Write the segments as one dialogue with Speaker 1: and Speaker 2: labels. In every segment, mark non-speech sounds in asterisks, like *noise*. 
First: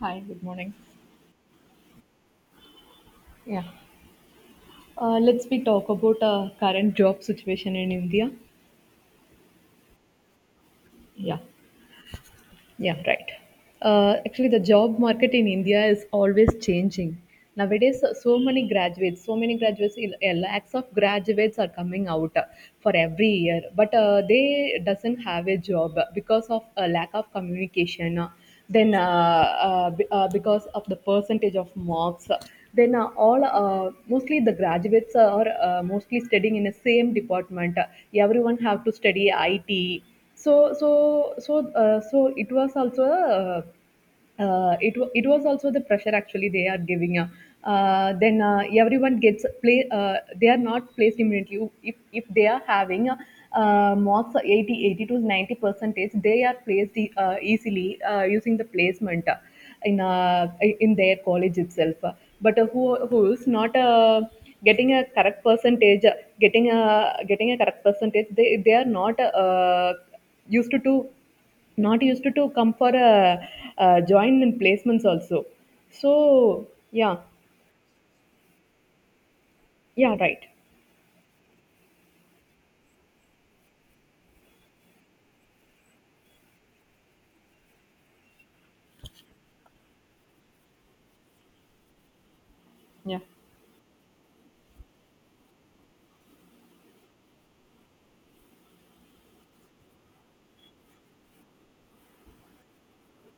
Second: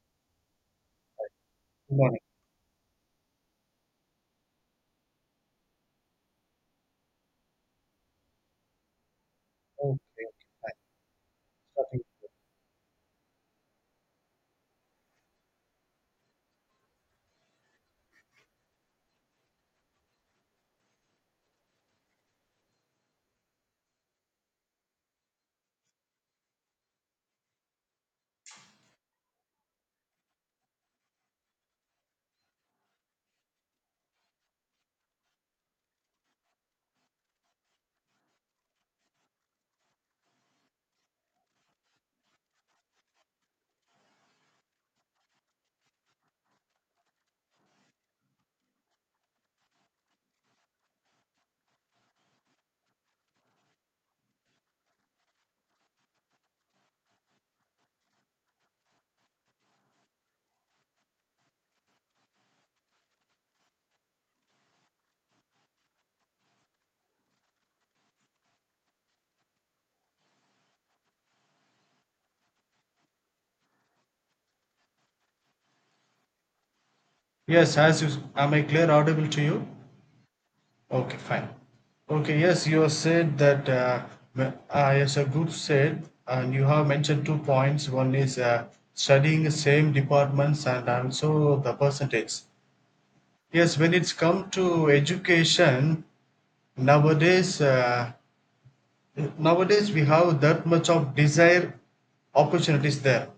Speaker 1: Hi, good morning.
Speaker 2: Morning.
Speaker 1: Yeah. Let's we talk about current job situation in India.
Speaker 2: Okay, okay, fine.
Speaker 1: Yeah.
Speaker 2: Starting.
Speaker 1: Yeah, right. Actually, the job market in India is always changing. Nowadays, so many graduates, lakhs of graduates are coming out for every year, but they doesn't have a job because of a lack of communication. Then, because of the percentage of marks, then all mostly the graduates are mostly studying in the same department. Everyone have to study IT, so it was also, it was also the pressure actually they are giving. Uh, Then, everyone gets play they are not placed immediately if they are having, marks 80 to 90 percentage. They are placed easily, using the placement in uh, in their college itself, but who's not, getting a correct percentage uh, getting a getting a correct percentage, they are not, used to not used to come for a, join in placements also, so yeah.
Speaker 2: Yes, as you, am I clear audible to you?
Speaker 1: Yeah, right.
Speaker 2: Okay, fine. Okay, yes, you have said that, yes, a group said, and you have mentioned two points. One is studying the same departments and also the percentage.
Speaker 1: Yeah,
Speaker 2: Yes, when it's come to education, nowadays, uh, Nowadays, we have that much of desire opportunities there.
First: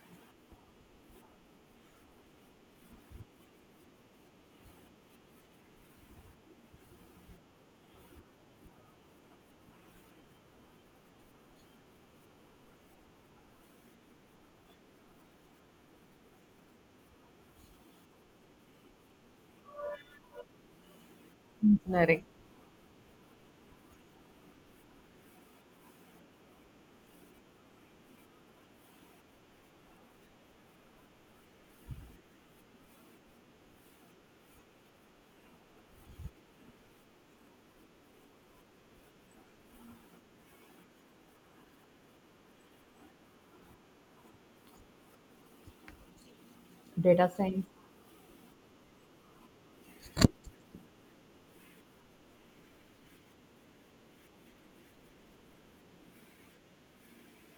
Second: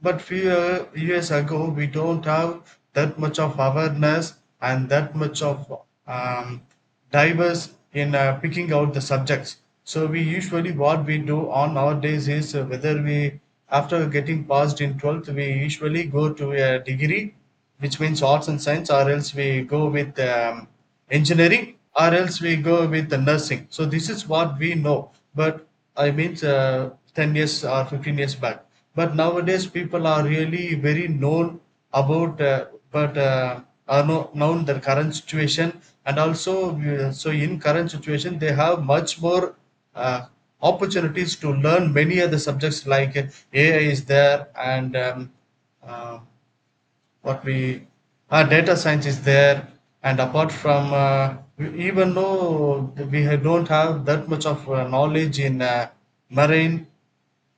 Speaker 2: But few years ago, we don't have that much of awareness and that much of um, diverse in picking out the subjects. So we usually what we do on our days is whether we after getting passed in 12th, we usually go to a degree, which means arts and science, or else we go with engineering, or
Speaker 1: engineering,
Speaker 2: else we go with the nursing. So this is what we know, but I mean 10 years or 15 years back, but nowadays people are really very known about but are no, known the current situation. And also so in current situation they have much more uh, opportunities to learn many other subjects like AI is there, and uh,
Speaker 1: data
Speaker 2: what
Speaker 1: science.
Speaker 2: we data science is there. And apart from even though we don't have that much of knowledge in marine.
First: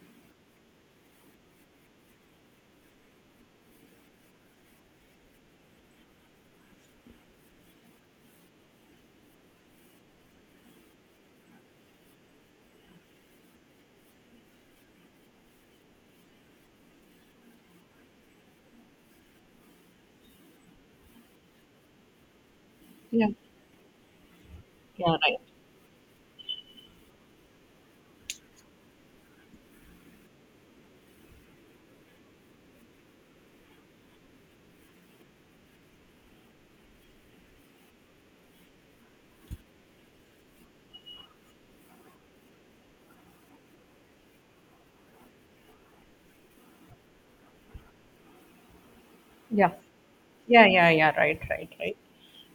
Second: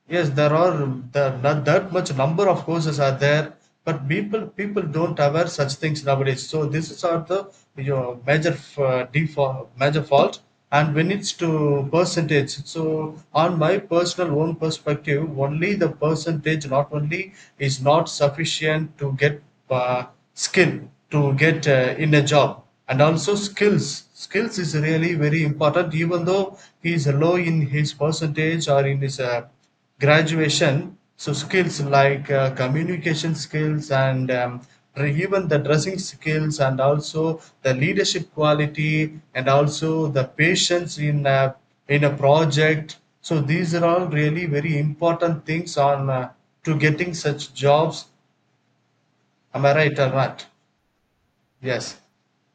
Speaker 2: Yes, there are there not that much number of courses are there, but people don't aware such things nowadays. So this is are the your major default major fault. And when it's to percentage, so on my personal own perspective, only the percentage not only is not sufficient to get uh, skill, to get in a job. And
Speaker 1: Yeah.
Speaker 2: also skills is
Speaker 1: Yeah,
Speaker 2: really
Speaker 1: right.
Speaker 2: very important, even though he is low in his percentage or in his graduation. So skills like communication skills and even the dressing skills, and also the leadership quality, and also the patience in a project. So these are all really very important things on to getting such jobs. Am
Speaker 1: Yeah.
Speaker 2: I right or not?
Speaker 1: Yeah, yeah, yeah. Right, right,
Speaker 2: Yes.
Speaker 1: right.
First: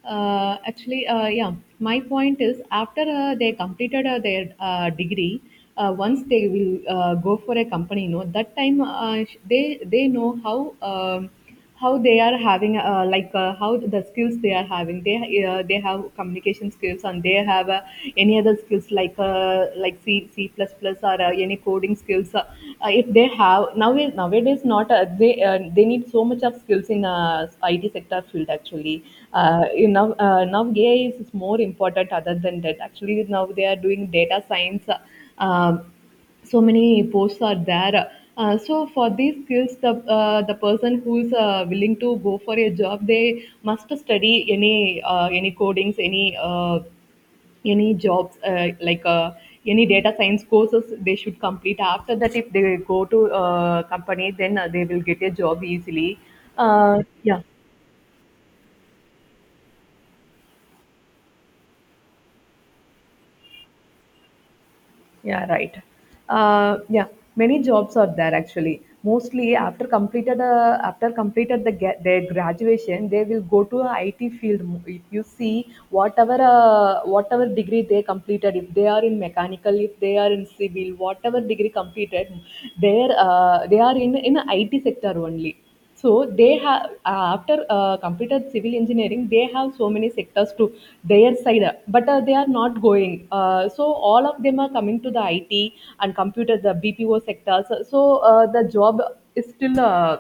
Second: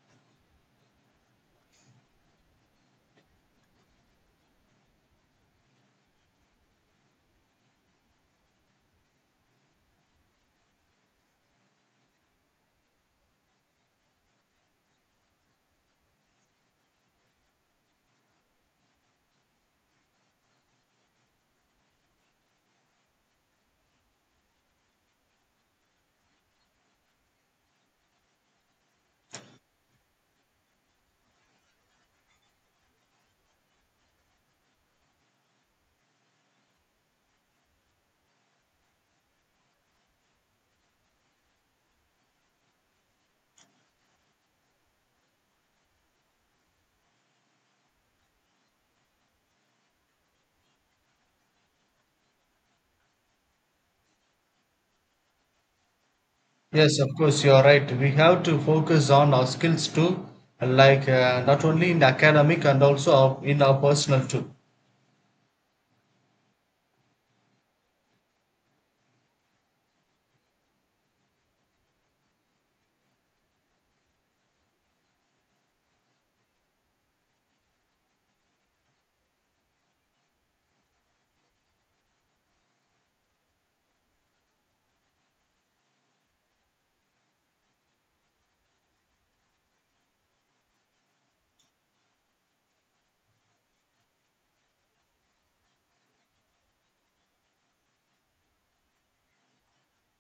Speaker 1: Actually, yeah, my point is, after they completed their degree, once they will go for a company, that time, they know how, how they are having, like how the skills they are having. They have communication skills, and they have any other skills, like like C plus plus, or any coding skills. If they have nowadays not, they need so much of skills in IT sector field actually. Now AI is more important. Other than that, actually now they are doing data science. So many posts are there. So for these skills, the person who is willing to go for a job, they must study any, codings, any, jobs, any data science courses, they should complete. After that, if they go to company, then they will get a job easily.
Speaker 2: Yes, of
Speaker 1: Yeah.
Speaker 2: course, you are right. We have to focus on our skills too, like not only in academic and also our, in our personal too.
Speaker 1: Yeah, right. Yeah, many jobs are there actually. Mostly after completed their graduation, they will go to a IT field. If you see whatever degree they completed, if they are in mechanical, if they are in civil, whatever degree completed, they are in IT sector only. So they have, after completed civil engineering, they have so many sectors to their side, but they are not going. So all of them are coming to the it and computer the bpo sectors, so the job is still,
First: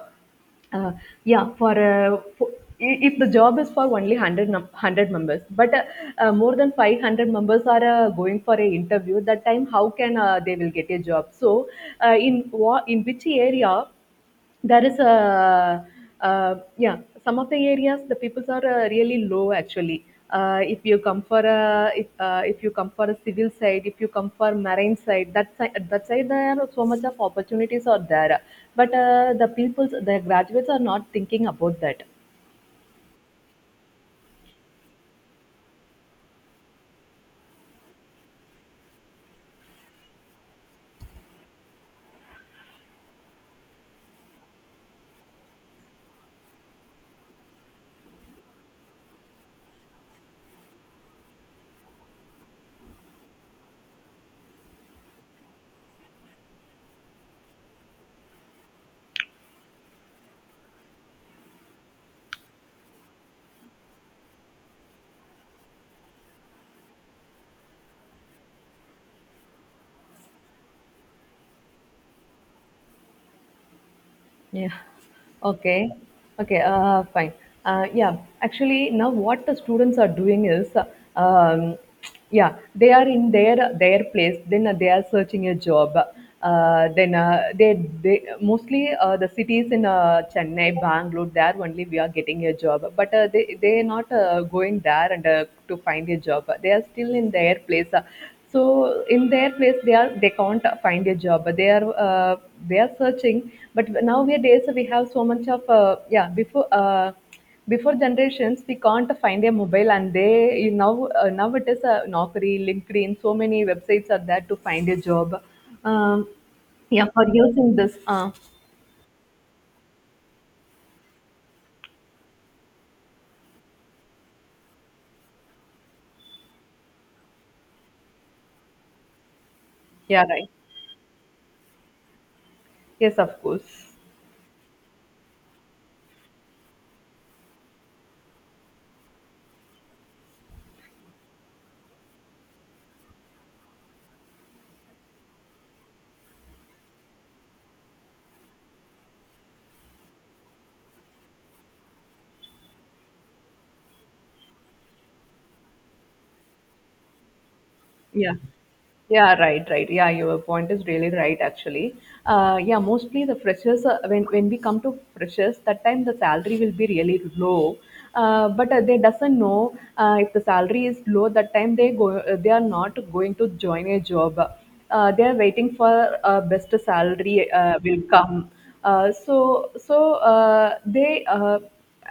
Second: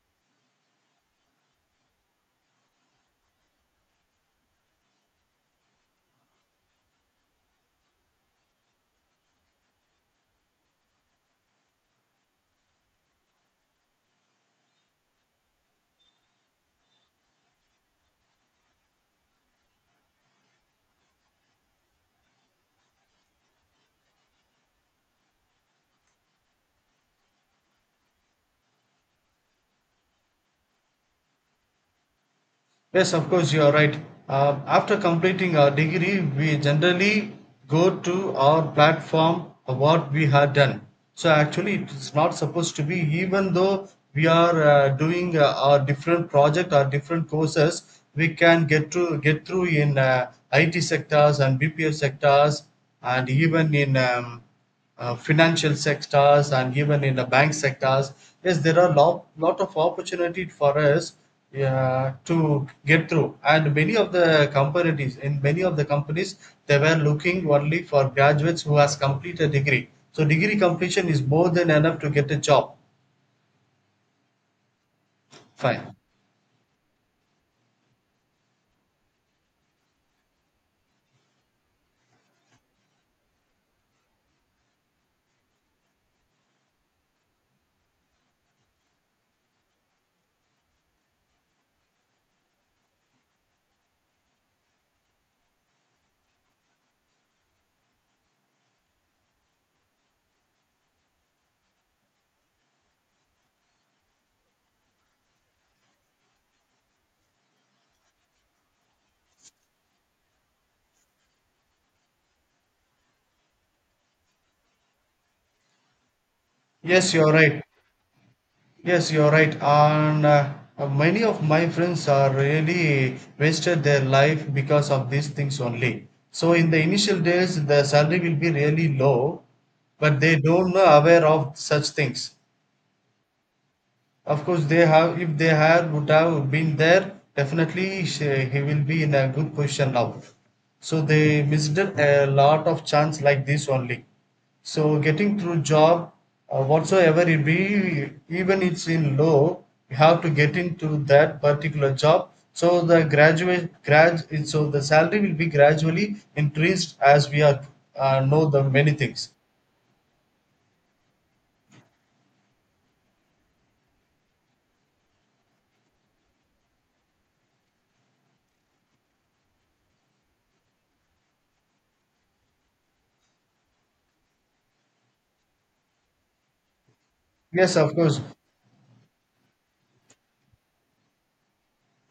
Speaker 1: uh, yeah. For for if the job is for only 100 members, but, more than 500 members are going for a interview, that time how can they will get a job. So in what in which area there is a, yeah, some of the areas the peoples are really low actually. If you come for a, if you come for a civil side, if you come for marine side, that side there are so much of opportunities. Are there but the graduates are not thinking about that.
Speaker 2: Yes, of course, you are right. After completing our degree, we generally go to our platform of what we had done. So, actually, it is not supposed to be, even though we are doing our different project or different courses, we can get to get through in IT sectors and BPO sectors, and even in financial sectors, and even in the bank sectors. Yes, there are lot, lot of opportunity for us to get through. And many of the companies, in many of the companies, they were looking only for graduates who has completed degree. So degree completion is more than enough to get a job.
Speaker 1: Yeah. Okay.
Speaker 2: Fine.
Speaker 1: Okay. Fine. Yeah, actually, now what the students are doing is, um, yeah, they are in their place. Then they are searching a job. Then they mostly, the cities in Chennai, Bangalore. There only we are getting a job. But they are not going there and to find a job. They are still in their place. So in their place, they can't find a job. They are searching. But nowadays we have so much of, yeah, before generations we can't find a mobile, and they you now now it is a Naukri, LinkedIn, so many websites are there to find a job. Um, yeah,
Speaker 2: Yes,
Speaker 1: for
Speaker 2: you're right.
Speaker 1: using this.
Speaker 2: Yes, you're right. And many of my friends are really wasted their life because of these things only. So in the initial days, the salary will be really low, but
Speaker 1: Yeah,
Speaker 2: they
Speaker 1: right.
Speaker 2: don't know aware of such things.
Speaker 1: Yes, of course.
Speaker 2: Of course, they have. If they had would have been there, definitely she, he will be in a good position now. So they missed a lot of chance like this only. So getting through job, whatsoever it be, even it's in low, you have to get into that particular job. So the graduate grad, so the salary will be gradually increased as we are
Speaker 1: Yeah.
Speaker 2: know the many things.
Speaker 1: Yeah, right, right. Yeah, your point is really right, actually. Yeah, mostly the freshers, when we come to freshers, that time the salary will be really low. But they doesn't know. If the salary is low, that time they are not going to join a job. They are waiting for best salary
Speaker 2: Yes, of
Speaker 1: will
Speaker 2: course.
Speaker 1: come. So so they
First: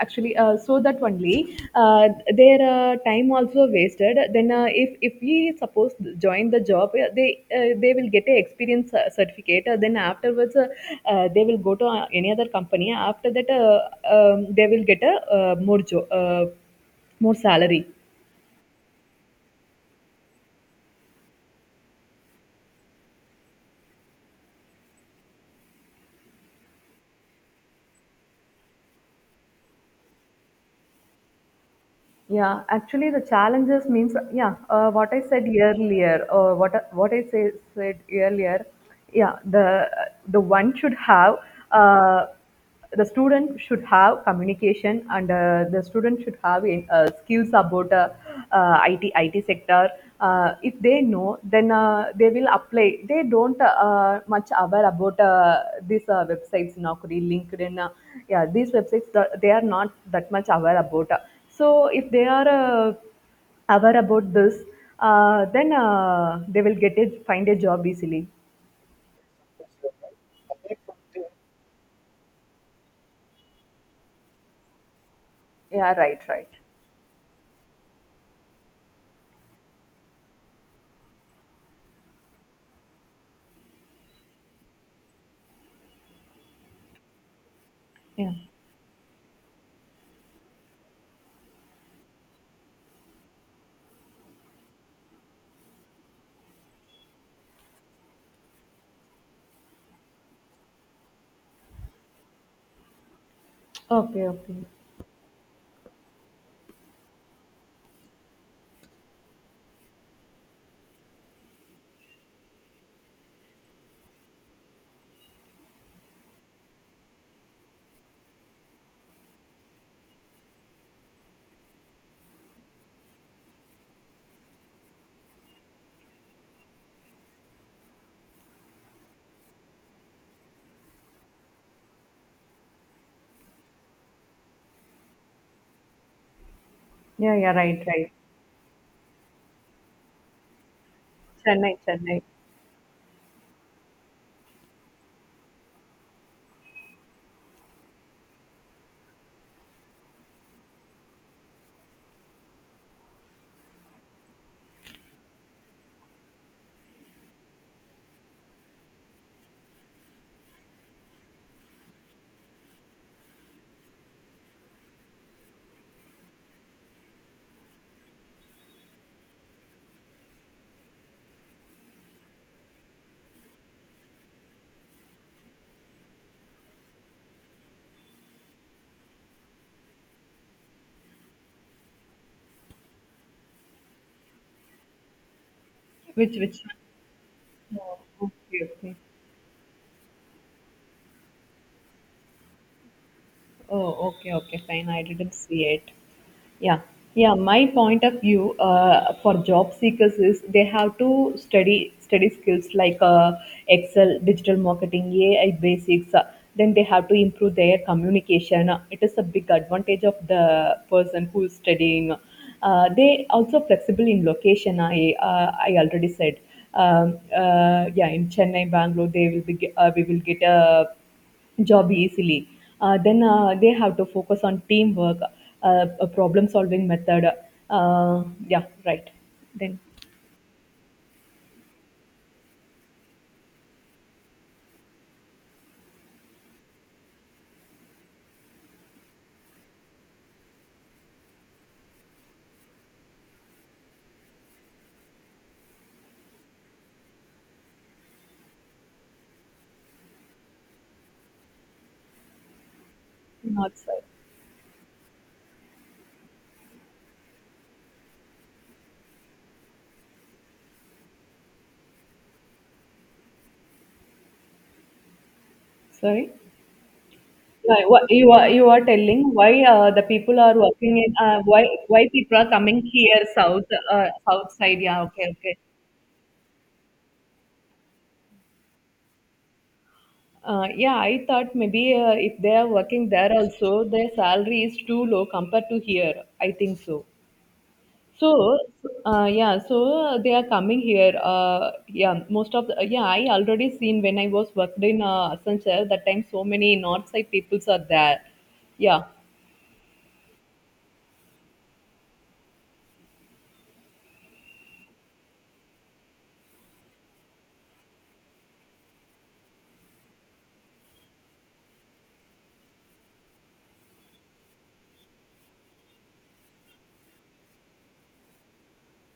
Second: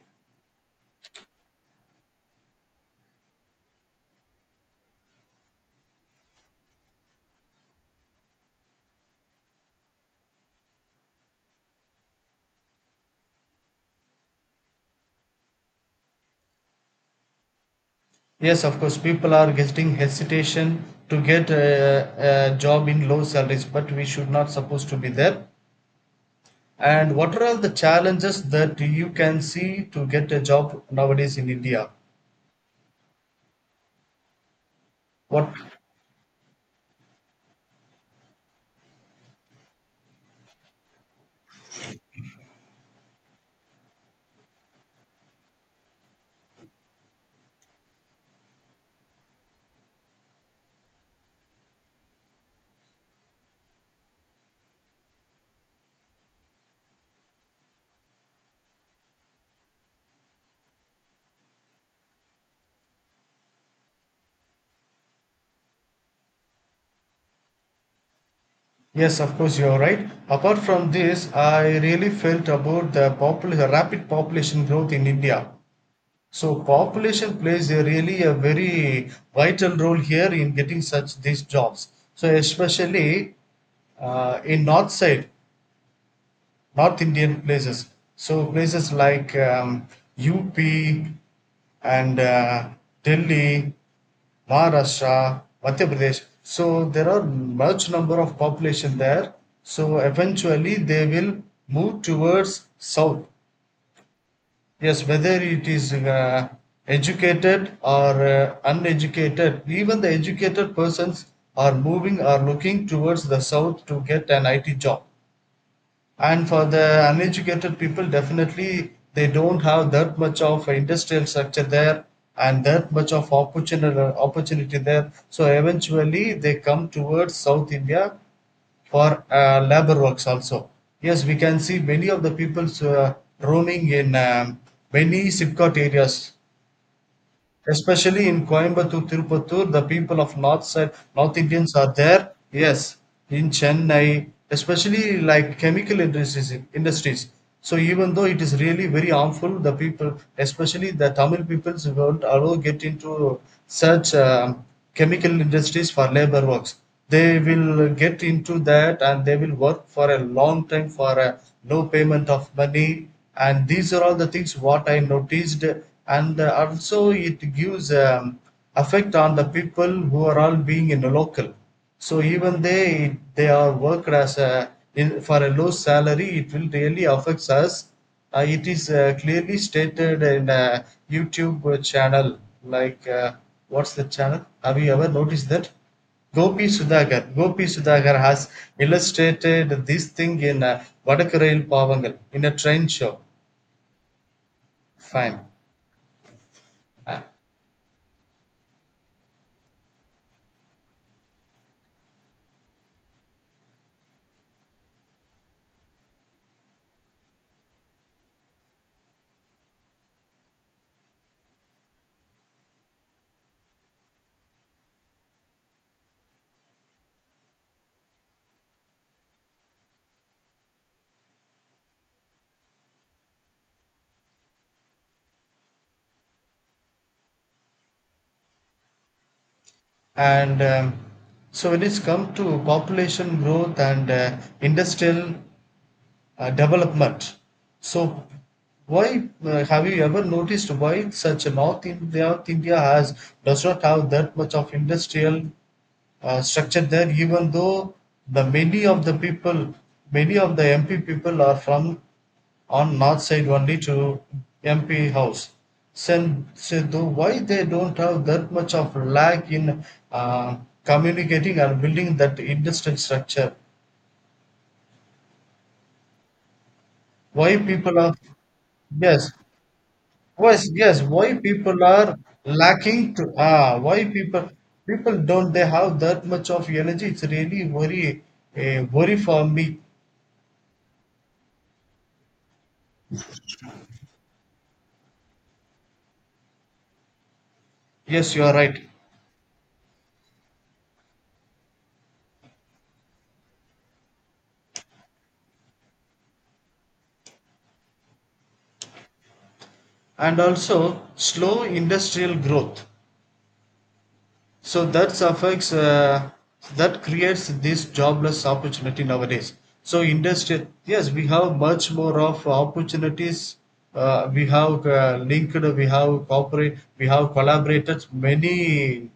Speaker 1: actually so that only, their time also wasted. Then if we suppose join the job, they will get a experience certificate. Then afterwards, they will go to any other company. After that, they will get a, more salary.
Speaker 2: Yes, of course. People are getting hesitation to get a job in low salaries, but we should not supposed to be there. And what are all the challenges that you can see to get a job nowadays in India?
Speaker 1: Yeah, actually, the challenges means, yeah. What I
Speaker 2: What?
Speaker 1: said earlier, or said earlier, yeah. The one should have, uh, the student should have communication, and the student should have, skills about, IT sector. If they know, then they will apply. They don't much aware about these websites, Naukri, LinkedIn. Yeah, these websites they are not that much aware about. So if they are aware about this, then they will find a job easily.
Speaker 2: Yes, of course, you're right. Apart from this, I really felt about the rapid population growth in India.
Speaker 1: Yeah, right, right.
Speaker 2: So, population plays a really a very vital role here in getting such these jobs. So, especially in north side, North Indian places.
Speaker 1: Yeah.
Speaker 2: So places like UP and Delhi, Maharashtra, Madhya Pradesh. So there are much number of population there. So eventually they will move towards south.
Speaker 1: Okay, okay.
Speaker 2: Yes, whether it is educated or uneducated, even the educated persons are moving or looking towards the south to get an IT job. And for the uneducated people, definitely they don't have that much of industrial structure there and that much of opportunity there, so eventually they come towards south India for labor works also. Yes, we can see many of the people roaming in many SIPCOT areas.
Speaker 1: Yeah, yeah, right, right.
Speaker 2: Especially in Coimbatore, Tirupattur, the people of North side, North Indians
Speaker 1: Chennai,
Speaker 2: are
Speaker 1: Chennai.
Speaker 2: there. Yes, in Chennai, especially like chemical industries. So even though it is really very harmful, the people, especially the Tamil peoples, won't allow get into such chemical industries for labor works. They will get into that, and they will work for a long time for a no payment of money. And these are all the things what I noticed. And also it gives effect on the people who are all being in the local. So even they are worked as a in, for a low salary. It will really affects us. It is clearly stated in a YouTube channel. Like what's the channel? Have you ever noticed that?
Speaker 1: Which, which?
Speaker 2: Gopi Sudhakar. Gopi
Speaker 1: Oh,
Speaker 2: Sudhakar has
Speaker 1: okay, okay.
Speaker 2: illustrated this thing in Vadakarail Pavangal in a train show.
Speaker 1: Oh, okay, okay, fine. I didn't
Speaker 2: Fine.
Speaker 1: see it. Yeah,
Speaker 2: Uh,
Speaker 1: yeah. My point of view, for job seekers, is they have to study skills like, Excel, digital marketing, AI basics. Then they have to improve their communication. It is a big advantage of the person who is studying. They also flexible in location. I already said. Yeah, in Chennai, Bangalore, they will be. We will get a job easily. Then they have to focus on teamwork, a problem solving method. Yeah, right. Then,
Speaker 2: and so when it's come to population growth and industrial development. So, why have you ever noticed why such a North India has does not have that much of industrial structure there, even though the many of the people, many of the MP people are from on north side
Speaker 1: not,
Speaker 2: only
Speaker 1: sorry.
Speaker 2: to MP house. Sen- So, though why they don't have that much of lack in uh, communicating and building that industrial structure?
Speaker 1: Sorry.
Speaker 2: Why people
Speaker 1: What
Speaker 2: are
Speaker 1: you are telling,
Speaker 2: yes.
Speaker 1: why the people are
Speaker 2: Yes,
Speaker 1: working
Speaker 2: yes.
Speaker 1: in,
Speaker 2: Why
Speaker 1: why
Speaker 2: people
Speaker 1: why
Speaker 2: are
Speaker 1: people are coming
Speaker 2: lacking
Speaker 1: here
Speaker 2: to
Speaker 1: south,
Speaker 2: ah? Why people
Speaker 1: south side? Yeah,
Speaker 2: people
Speaker 1: okay,
Speaker 2: don't
Speaker 1: okay.
Speaker 2: they have that much of energy? It's really worry, a worry for me.
Speaker 1: Yeah, I thought maybe if they are working there also, their salary is too low compared to here. I think so.
Speaker 2: Yes, you are
Speaker 1: So,
Speaker 2: right.
Speaker 1: yeah, they are coming here. Yeah, most of the, yeah, I already seen when I was worked in Asanchar, that time so many north side peoples are there. Yeah,
Speaker 2: And also slow industrial growth. So that affects that creates this jobless opportunity nowadays. So industry, yes, we have much more of opportunities. Uh, we have linked we have cooperate, we have collaborated many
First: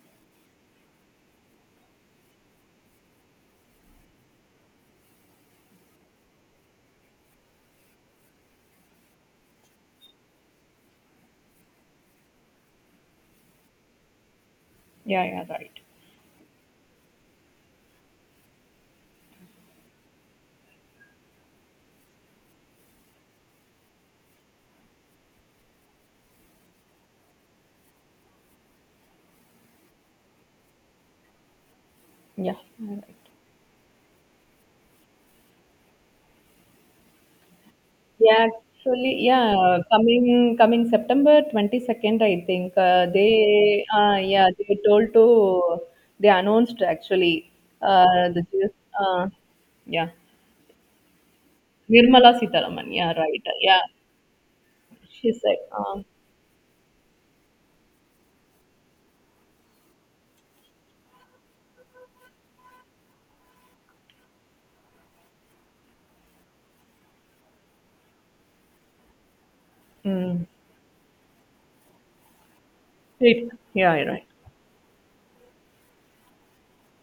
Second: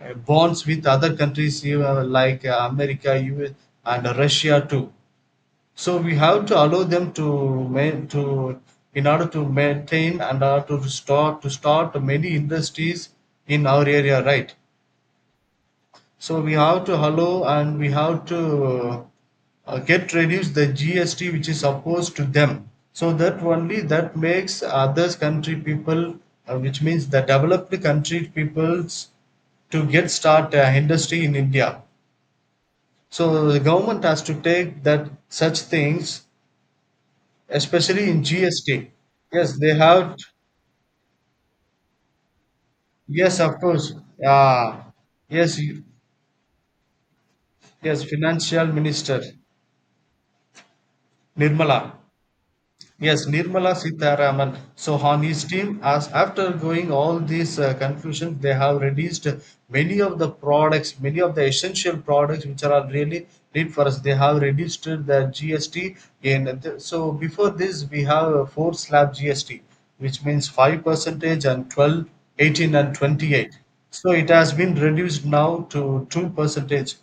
Speaker 2: bonds with other countries, you know, like america US, and russia too. So we have to allow them to ma- to in order to maintain and to start many industries in our area, right?
Speaker 1: yeah, yeah, right.
Speaker 2: So we have to allow, and we have to get reduce the GST which is opposed to them. So that only that makes other country people, which means the developed country peoples, to get start industry in India.
Speaker 1: Yeah, right.
Speaker 2: So the government has to take that such things, especially in
Speaker 1: Yeah,
Speaker 2: GST.
Speaker 1: actually,
Speaker 2: Yes, they
Speaker 1: yeah,
Speaker 2: have.
Speaker 1: coming September 22nd, I think
Speaker 2: Yes, of
Speaker 1: they,
Speaker 2: course.
Speaker 1: yeah,
Speaker 2: Uh, yes, you-
Speaker 1: they announced actually,
Speaker 2: yes.
Speaker 1: the, G
Speaker 2: Financial
Speaker 1: S
Speaker 2: Minister
Speaker 1: uh, yeah,
Speaker 2: Nirmala.
Speaker 1: Nirmala Sitaraman. Yeah,
Speaker 2: Yes,
Speaker 1: right.
Speaker 2: Nirmala
Speaker 1: Yeah,
Speaker 2: Sitharaman. So on
Speaker 1: she
Speaker 2: his
Speaker 1: said.
Speaker 2: team, as after going all these confusions, they have reduced many of the products, many of the essential products which are really need for us. They have reduced the GST. In the, so before this, we have a four slab GST, which
Speaker 1: Mm.
Speaker 2: means five percentage and 12, 18, and
Speaker 1: Right.
Speaker 2: 28.
Speaker 1: Yeah, you're
Speaker 2: So
Speaker 1: right.
Speaker 2: it has been reduced now to two percentage.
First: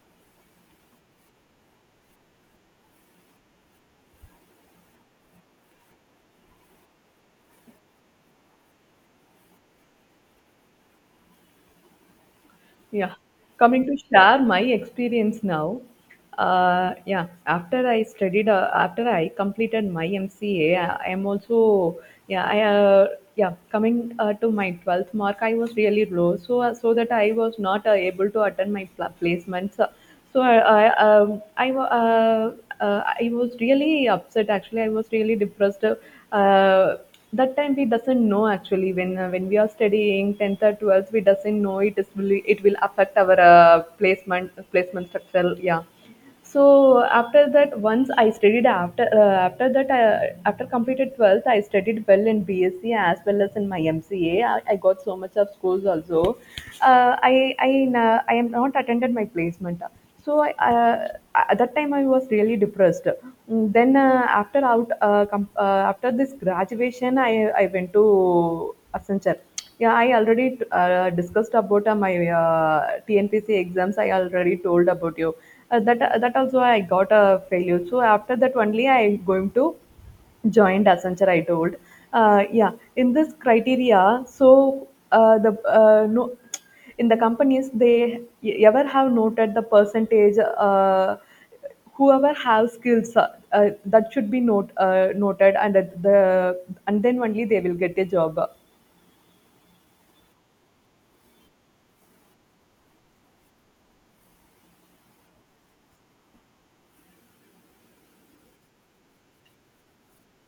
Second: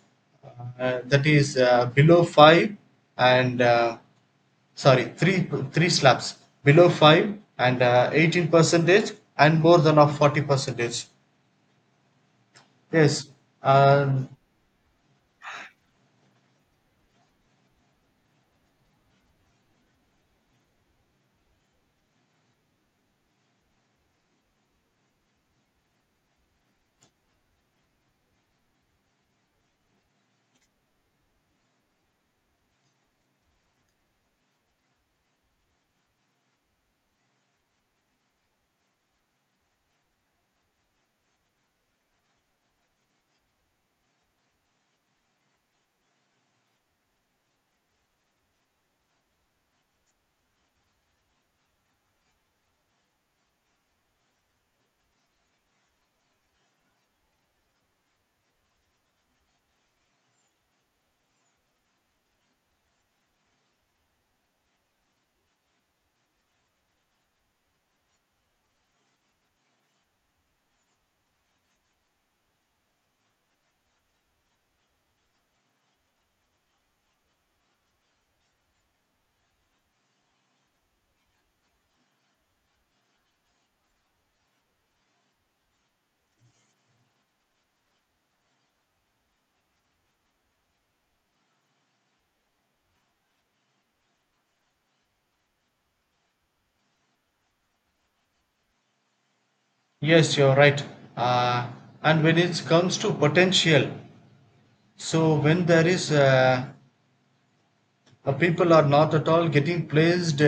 Speaker 2: That is below five, and. Sorry, three slabs below five and 18 percentage, and more than of 40 percentage.
Speaker 1: Yeah.
Speaker 2: Yes,
Speaker 1: Coming to
Speaker 2: uh,
Speaker 1: share my experience now. Yeah, after I completed my MCA, I am also, yeah, coming to my 12th mark, I was really low. So, so that I was not able to attend my placements. So I, wa- I was really upset. Actually, I was really depressed. That time we doesn't know actually when we are studying 10th or 12th, we doesn't know it will affect our placement structure. Yeah, so after that, once I studied, after completed 12th, I studied well in BSc as well as in my MCA. I got so much of scores also. Uh, I I I am not attended my placement. So I, at that time I was really depressed. Then after this graduation, I went to Accenture. Yeah, I already discussed about my TNPC exams. I already told about you. That, that also, I got a failure. So after that only, I am going to join Accenture, I told. Yeah, in this criteria, so, the no, in the companies, they ever have noted the percentage. Whoever have skills, that should be noted, the and then only they will get a job.
Speaker 2: yes, you're right. Uh, and when it comes to potential, so when there is people are not at all getting placed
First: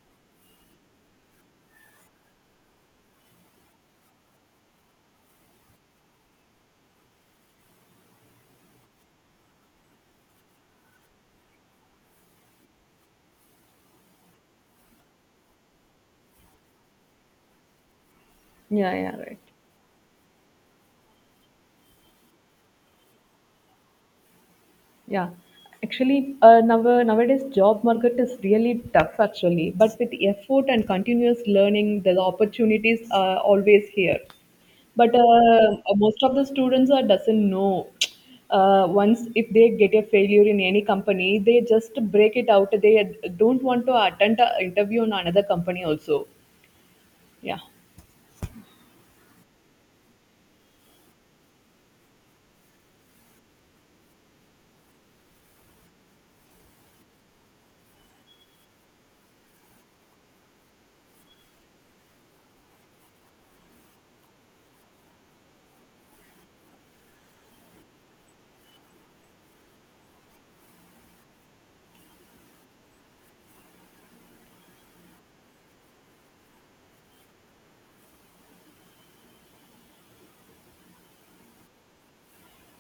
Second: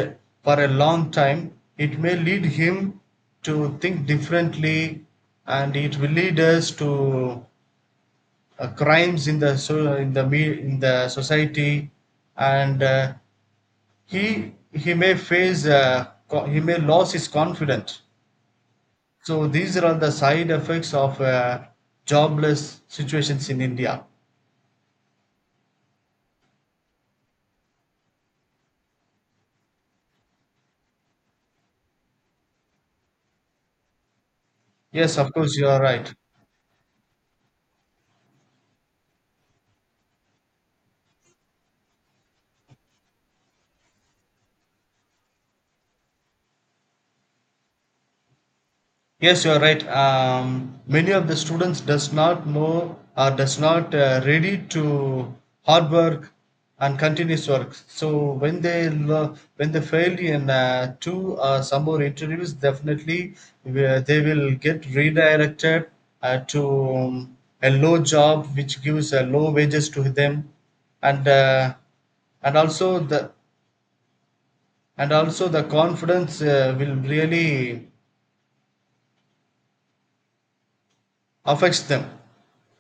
Speaker 2: for a long time, it may lead him to think differently, and it will lead us to crimes in the so in the society. And he may face he may lose his confidence.
Speaker 1: Yeah, yeah, right.
Speaker 2: So these are all the side effects of jobless situations in India.
Speaker 1: Yeah. Actually, now, nowadays, job market is really tough actually, but with effort and continuous learning, the opportunities are always here. But
Speaker 2: Yes, of course, you are right.
Speaker 1: most of the students are doesn't know. Once if they get a failure in any company, they just break it out. They don't want to attend an interview on another company also. Yeah.
Speaker 2: Yes, you are right. Many of the students does not know or does not ready to hard work and continuous work. So when they when they fail in two or some more interviews, definitely they will get redirected to a low job which gives low wages to them, and and also the and also the confidence will really affects them.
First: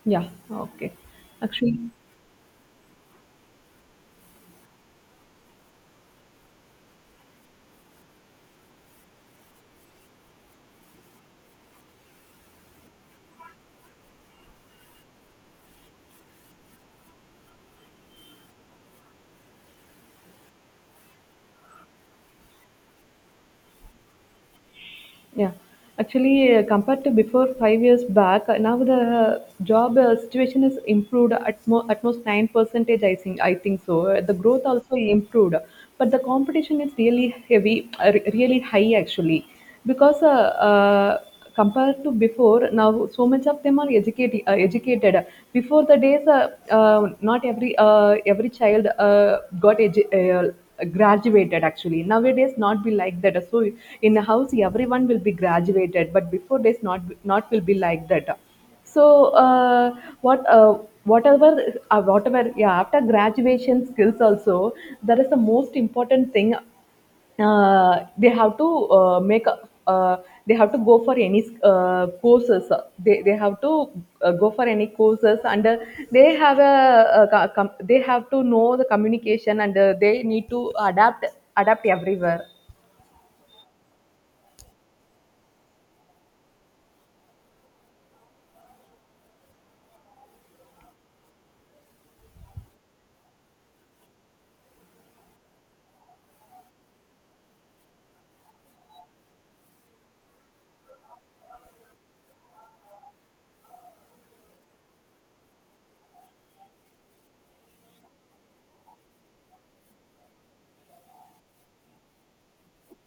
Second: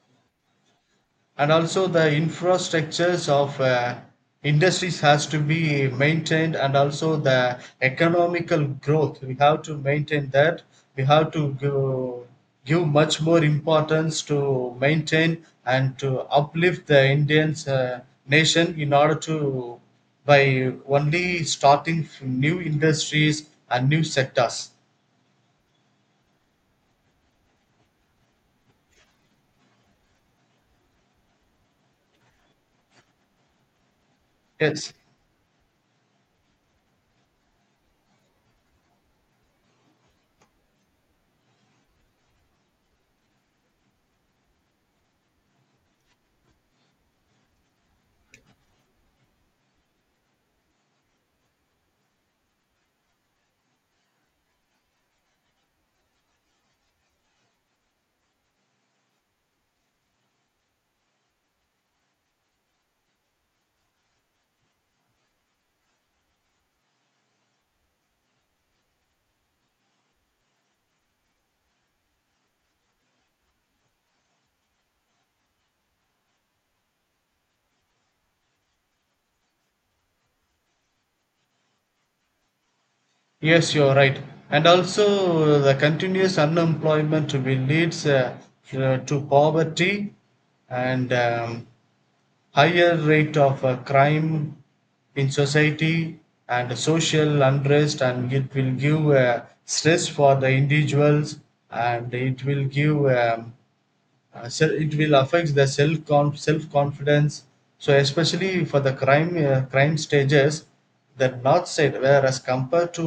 Speaker 1: Yeah. Okay.
Speaker 2: And
Speaker 1: Actually.
Speaker 2: also the infrastructures of industries has to be maintained, and also the economical growth we have to maintain that. We have to go, give much more importance to maintain and to uplift the indian's nation in order to by only starting new industries and new sectors.
Speaker 1: Yeah. Actually, compared to before 5 years back, now the job situation is improved at, at most 9 percentage, I think so. The growth
Speaker 2: Yes.
Speaker 1: also improved, but the competition is really heavy, really high actually. Because compared to before now so much of them are educated educated before the days not every every child graduated actually, nowadays not be like that. So in a house everyone will be graduated, but before days not will be like that. So uh, what whatever whatever, yeah, after graduation skills also, that is the most important thing. They have to make a, uh, they have to go for any courses. They have to go for any courses, and they have they have to know the communication, and they need to adapt everywhere.
Speaker 2: Yes, you're right. And also, the continuous unemployment will leads you to poverty and higher rate of crime in society and social unrest, and it will give stress for the individuals, and it will give so it will affect the self confidence. So especially for the crime stages, the north side, whereas compared to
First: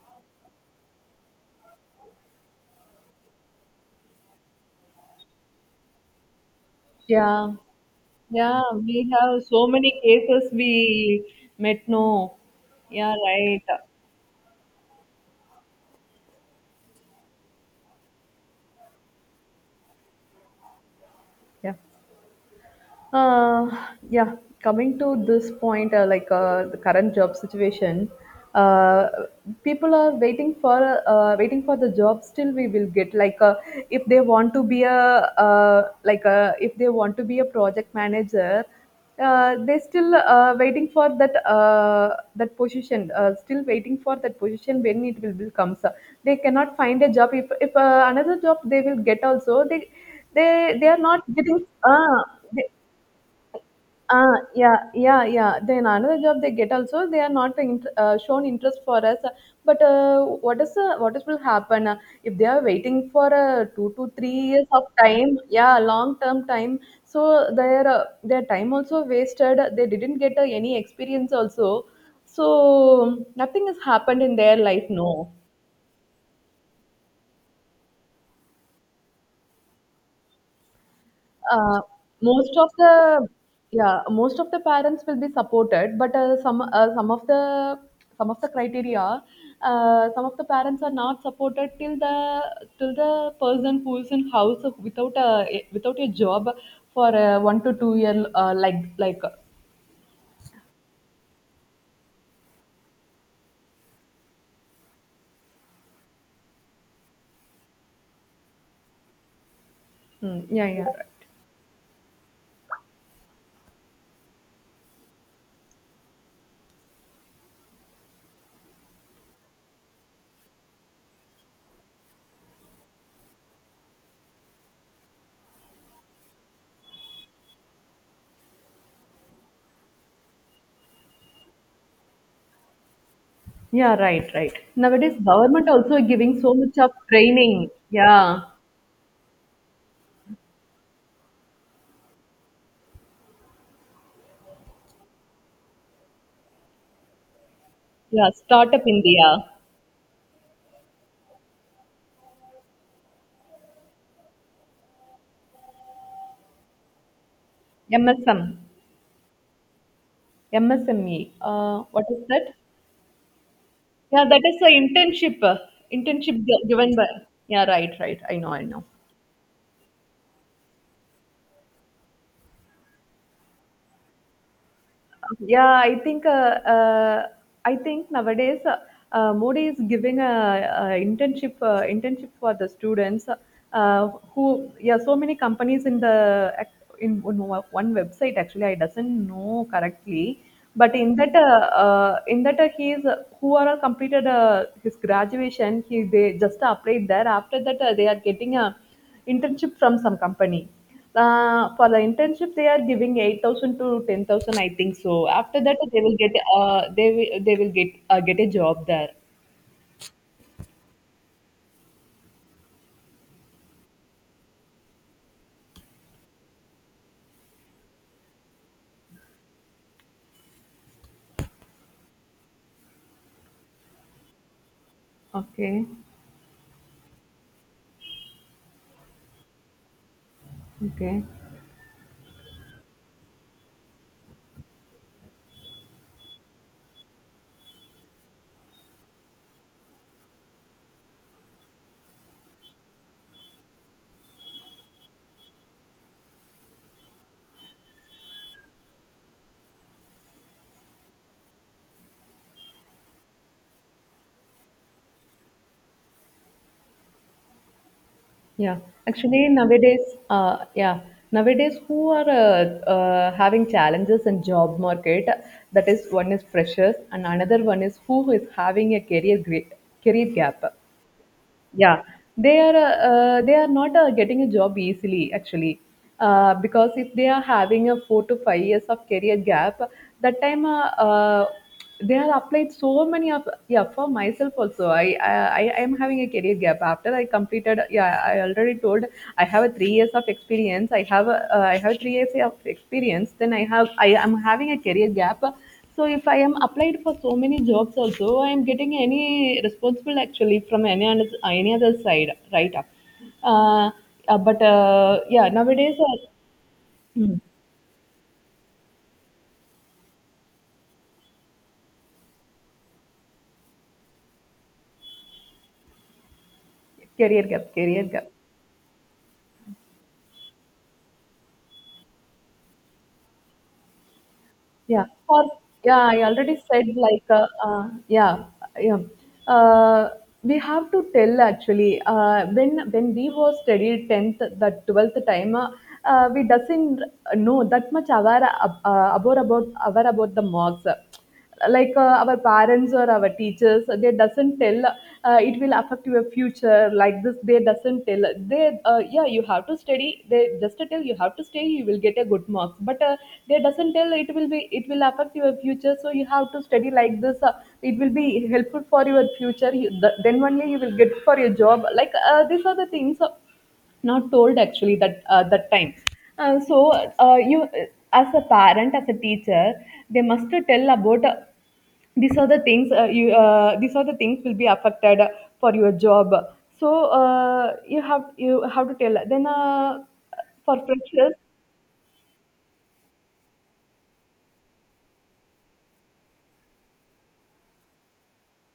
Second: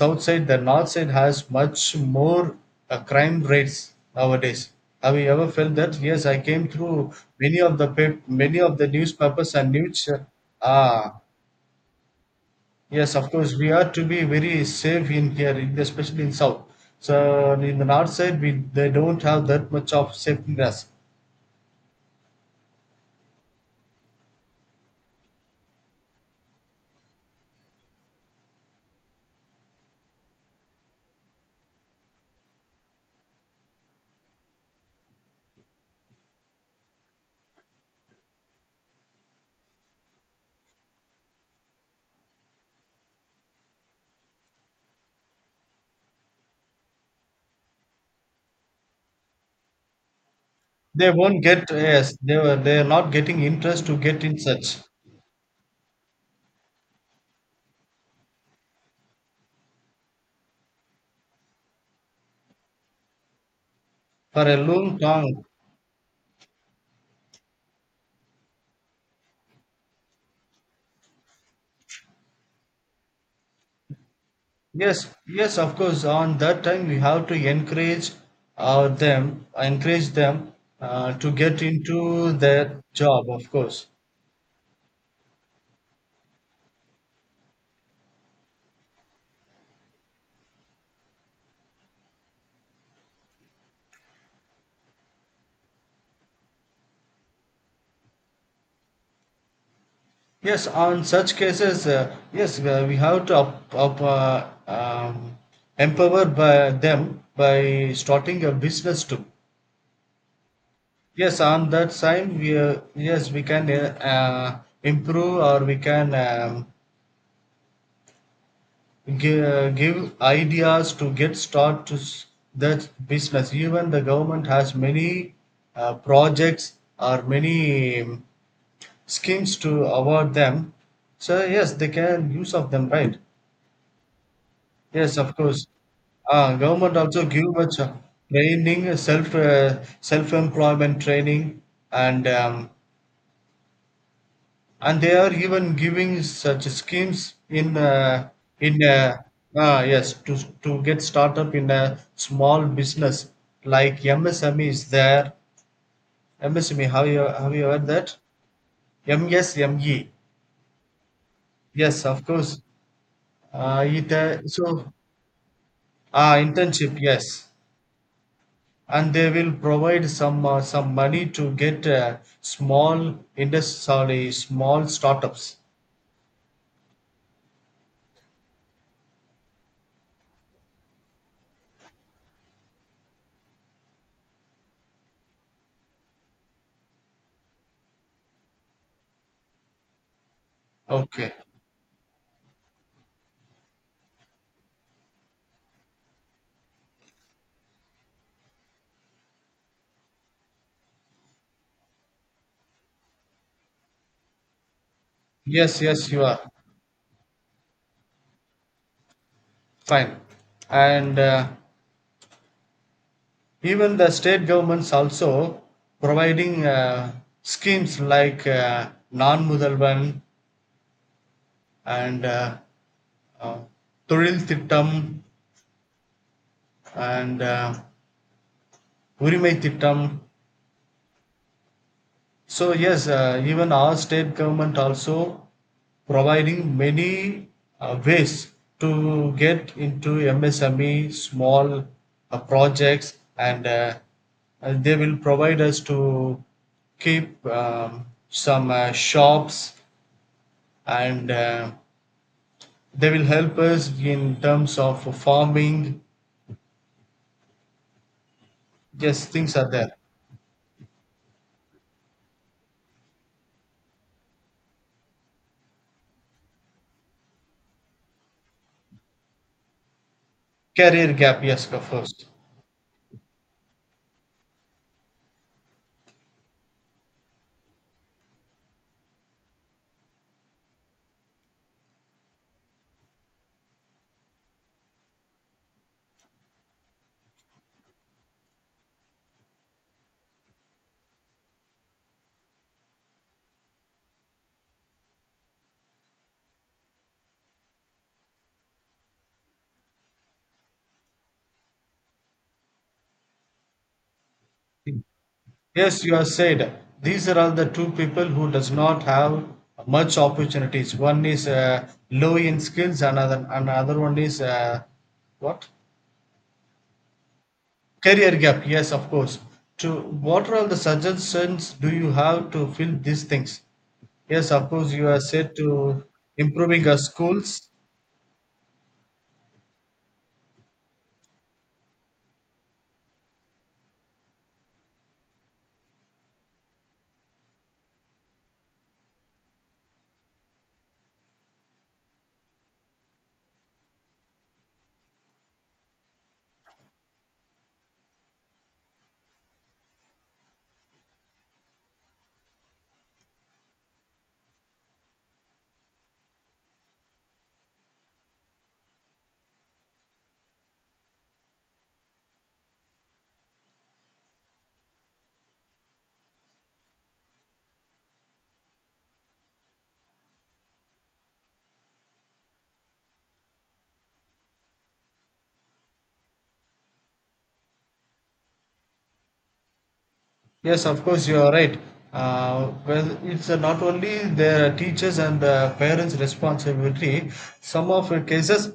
Speaker 2: south side, the north side has much more crime rates nowadays. Have you ever felt that? Yes, I came through
Speaker 1: Yeah.
Speaker 2: many of the many
Speaker 1: Yeah,
Speaker 2: of the
Speaker 1: we have
Speaker 2: newspapers
Speaker 1: so
Speaker 2: and
Speaker 1: many
Speaker 2: news,
Speaker 1: cases we
Speaker 2: ah,
Speaker 1: met, no? Yeah,
Speaker 2: yes, of course.
Speaker 1: right.
Speaker 2: We are to be very safe in here, especially in south. So in the north side, we they don't have that much of safeness.
Speaker 1: Yeah. Uh, yeah, coming to this point, like the current job situation, uh, people are waiting for the job. Still, we will get like if they want to be a if they want to be a project manager, they still waiting for that position. Still waiting for that position when it will be comes. Up. They cannot find a job. If Another job they will get also. They are
Speaker 2: They
Speaker 1: not
Speaker 2: won't get,
Speaker 1: getting.
Speaker 2: yes. They were they are not getting interest to get
Speaker 1: Ah,
Speaker 2: in such
Speaker 1: yeah, yeah, yeah. Then another job they get also, they are not shown interest for us. But what is will happen if they are waiting for two to three
Speaker 2: for a
Speaker 1: years of
Speaker 2: long time.
Speaker 1: time? Yeah, long term time. So their time also wasted. They didn't get any experience also. So nothing has happened in their life.
Speaker 2: Yes,
Speaker 1: No.
Speaker 2: yes, of course. On that time, we have to encourage them, encourage them to get
Speaker 1: Uh,
Speaker 2: into
Speaker 1: Most of
Speaker 2: their
Speaker 1: the,
Speaker 2: job. Of course.
Speaker 1: yeah, most of the parents will be supported, but some of the criteria, some of the parents are not supported till the, till the person who is in house without a, without a job for a 1 to 2 year,
Speaker 2: Yes, on such cases, yes, we have to empower by them by starting a business too.
Speaker 1: Hmm, yeah, yeah,
Speaker 2: Yes, on that side, we yes we can improve, or we can give ideas to get start to that business. Even the government has many projects or many schemes to award them. So yes, they can use of them, right?
Speaker 1: yeah, right, right,
Speaker 2: Yes,
Speaker 1: nowadays
Speaker 2: of course.
Speaker 1: government also giving so much of
Speaker 2: Government also give
Speaker 1: training.
Speaker 2: much
Speaker 1: Yeah.
Speaker 2: training, self employment training, and um, and they are even giving such schemes in uh,
Speaker 1: Yeah,
Speaker 2: in
Speaker 1: startup
Speaker 2: uh,
Speaker 1: India.
Speaker 2: ah, yes, to get startup in a small business like MSME is there. MSME, have you heard that?
Speaker 1: MSM,
Speaker 2: MSME,
Speaker 1: MSME,
Speaker 2: yes
Speaker 1: what
Speaker 2: of
Speaker 1: is that?
Speaker 2: course. It
Speaker 1: Yeah, that is the
Speaker 2: so
Speaker 1: internship, uh,
Speaker 2: ah
Speaker 1: internship gi-
Speaker 2: internship,
Speaker 1: given by.
Speaker 2: yes.
Speaker 1: Yeah, right, right. I know, I know.
Speaker 2: And they will provide some money to get small industry, sorry, small startups.
Speaker 1: Yeah, I think nowadays Modi is giving a internship, internship for the students who, yeah, so many companies in the, in one, one website actually, I doesn't know correctly. But
Speaker 2: Okay,
Speaker 1: in that he is who are all completed his graduation, he, they just applied there. After that, they are getting a internship from some company. For the internship, they are giving 8,000 to 10,000, I think so. After
Speaker 2: yes,
Speaker 1: that,
Speaker 2: yes,
Speaker 1: they will
Speaker 2: you
Speaker 1: get,
Speaker 2: are
Speaker 1: they will, they will get a job there.
Speaker 2: fine. And even the state governments also providing schemes like non mudalvan, and uh, தொழில் திட்டம்
Speaker 1: Okay,
Speaker 2: and உரிமை திட்டம்.
Speaker 1: okay,
Speaker 2: So yes, even our state government also providing many ways to get into MSME small projects, and they will provide us to keep some shops, and they will help us in terms of farming.
Speaker 1: yeah.
Speaker 2: Yes,
Speaker 1: Actually,
Speaker 2: things are there.
Speaker 1: nowadays, yeah, nowadays who are having challenges in job market? That is one is freshers, and another one is who is having a career gap.
Speaker 2: Career gap, yes, of
Speaker 1: Yeah,
Speaker 2: course.
Speaker 1: they are uh, they are not getting a job easily actually, because if they are having a 4 to 5 years of career gap, that time they have applied so many of, yeah, for myself also. I am having a career gap after I completed. Yeah, I already told I have a 3 years of experience. I have a, I have 3 years of experience. Then I am having a career gap. So if I am applied for so many jobs also, I am getting any responsible actually from any other side, right? up. Uh, but yeah, nowadays,
Speaker 2: Yes, you have said these are
Speaker 1: mm,
Speaker 2: all the two people who does not have much opportunities. One is low in skills, another one is what,
Speaker 1: career gap, career gap.
Speaker 2: career gap. Yes, of course. To what are all the suggestions do you have to fill these things? Yes, of course
Speaker 1: Yeah,
Speaker 2: you are
Speaker 1: for,
Speaker 2: said
Speaker 1: yeah,
Speaker 2: to
Speaker 1: I already said
Speaker 2: improving our
Speaker 1: like
Speaker 2: schools.
Speaker 1: yeah, yeah. Uh, we have to tell actually when we was studied tenth, the twelfth time. We doesn't know that much aware about aware about the marks, like our parents or our teachers, they doesn't tell it will affect your future like this, they doesn't tell. They yeah, you have to study, they just tell you have to study, you will get a good marks. But they doesn't tell it will be, it will affect your future, so you have to study like this. It will be helpful for your future, then only you will get for your job, like these are the things not told actually that that time. So you, as a parent, as a teacher, they must to tell about these are the things you these are the things will be affected for your job. So you have, you have to tell then. For
Speaker 2: Yes, of course
Speaker 1: freshers,
Speaker 2: you are right. Well, it's not only the teachers and the parents' responsibility. Some of the cases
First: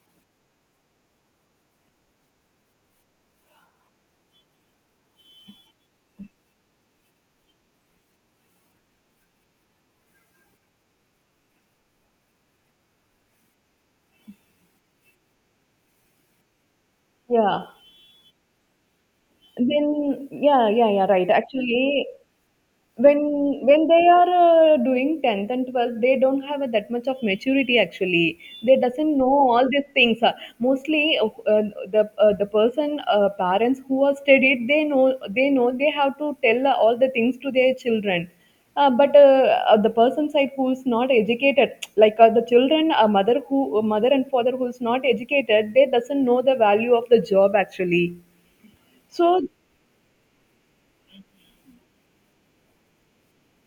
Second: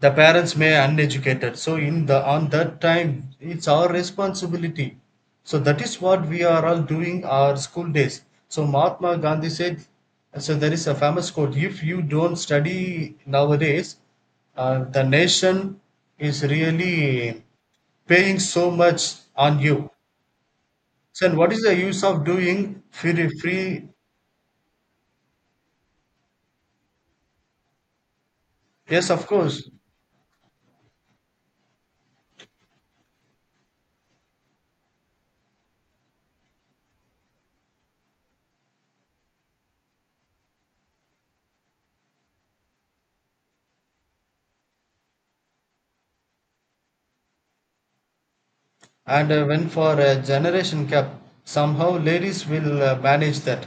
Speaker 2: the parents may uneducated, so in the on that time it's our responsibility. So that is what we are all doing our school days. So Mahatma Gandhi said, so there is a famous quote, if you don't study nowadays, the nation is really
Speaker 1: yeah.
Speaker 2: paying so much on you.
Speaker 1: Then, yeah, yeah, yeah,
Speaker 2: So,
Speaker 1: right,
Speaker 2: and what is the use
Speaker 1: actually,
Speaker 2: of doing
Speaker 1: when
Speaker 2: free
Speaker 1: when
Speaker 2: free
Speaker 1: they are doing 10th and 12th, they don't have a, that much of maturity actually, they
Speaker 2: Yes,
Speaker 1: doesn't
Speaker 2: of
Speaker 1: know
Speaker 2: course.
Speaker 1: all these things. Mostly the person, parents who are studied, they know, they know they have to tell all the things to their children. But The person side who's not educated *tsk* like the children, a mother who, a mother and father who's not educated, they doesn't know the value of the job actually.
Speaker 2: And
Speaker 1: So,
Speaker 2: when for a generation gap, somehow ladies will manage that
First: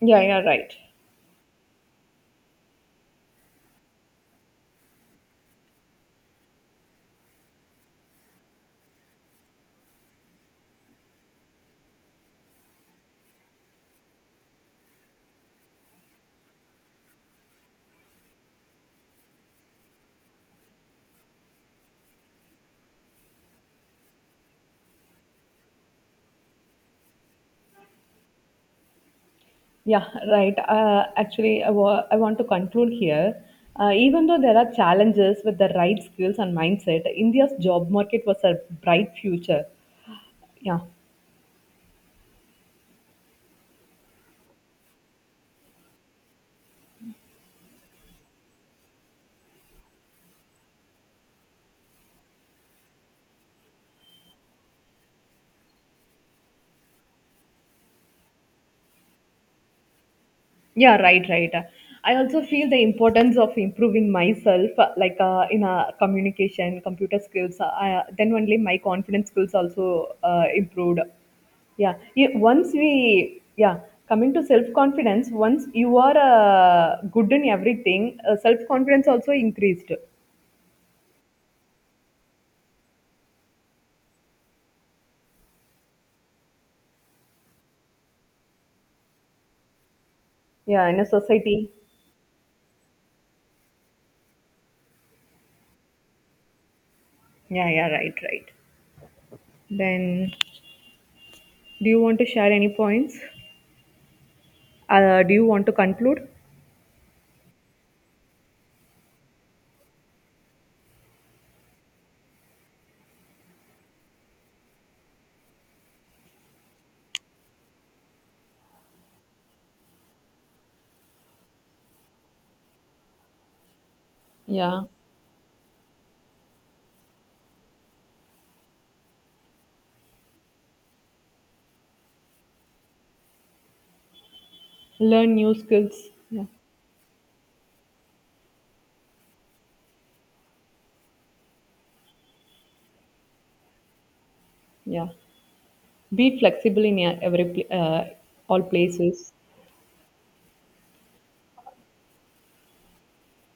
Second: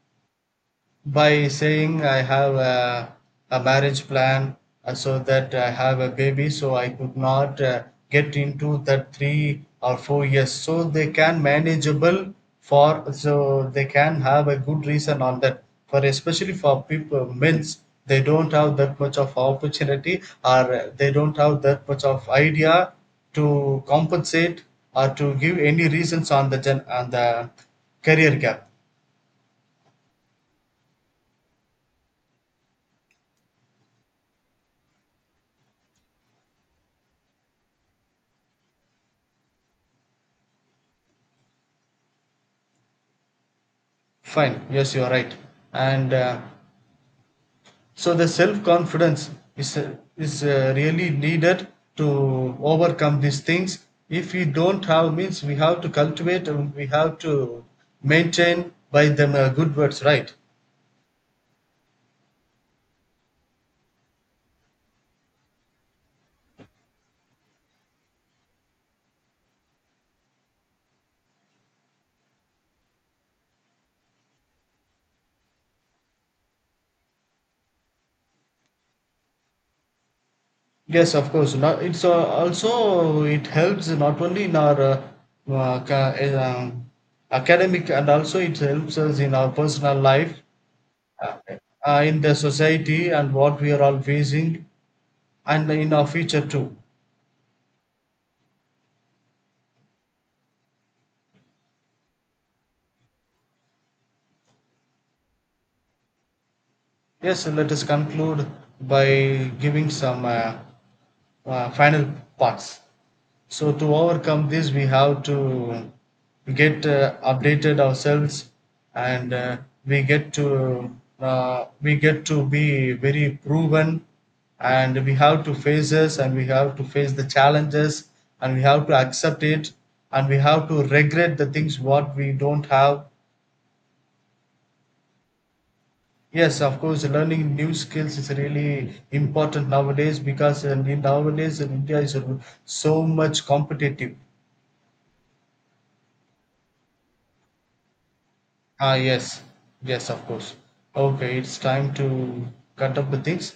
Speaker 1: yeah, yeah, right.
Speaker 2: by saying I have a marriage plan, so that I have a baby, so I could not get into that 3 or 4 years. So they can manageable, for so they can have a good reason on that. For especially for people men's, they don't have that much of opportunity, or they don't have that much of idea to compensate or to give any reasons on the gen on the career gap.
Speaker 1: Yeah, right. Actually, I want to conclude here. Even though there are challenges, with the right skills and mindset, India's job market was a bright future. Yeah.
Speaker 2: Fine. Yes, you are right. And so the self confidence is really needed to overcome these things. If we don't have means, we have to cultivate and we have to maintain by them good words, right?
Speaker 1: Yeah, right, right. I also feel the importance of improving myself, like in communication, computer skills. Then only my confidence skills also improved. Yeah. Once we, yeah, coming to self confidence, once you are good in everything, self confidence also increased.
Speaker 2: Yes, of course. Not, it's also it helps not only in our uh, ca- uh, um, academic, and also it helps us in our personal life,
Speaker 1: Yeah, in a
Speaker 2: uh,
Speaker 1: society.
Speaker 2: in the society and what we are all facing, and in our future too.
Speaker 1: Yeah, yeah, right, right. Then, do you want to share any points? Do you want to conclude?
Speaker 2: Yes, let us conclude by giving some final parts. So to overcome this, we have to get updated ourselves, and we get to we get to be very proven,
Speaker 1: Yeah.
Speaker 2: and we have to face this, and we have to face the challenges, and we have to accept it, and we have to regret the things what we don't have.
Speaker 1: Learn new skills. Yeah.
Speaker 2: Yes, of course, learning new skills is really important nowadays, because in nowadays in India is so much competitive.
Speaker 1: Yeah. Be flexible in all
Speaker 2: Ah,
Speaker 1: places.
Speaker 2: yes, yes, of course. Okay, it's time to cut up the things.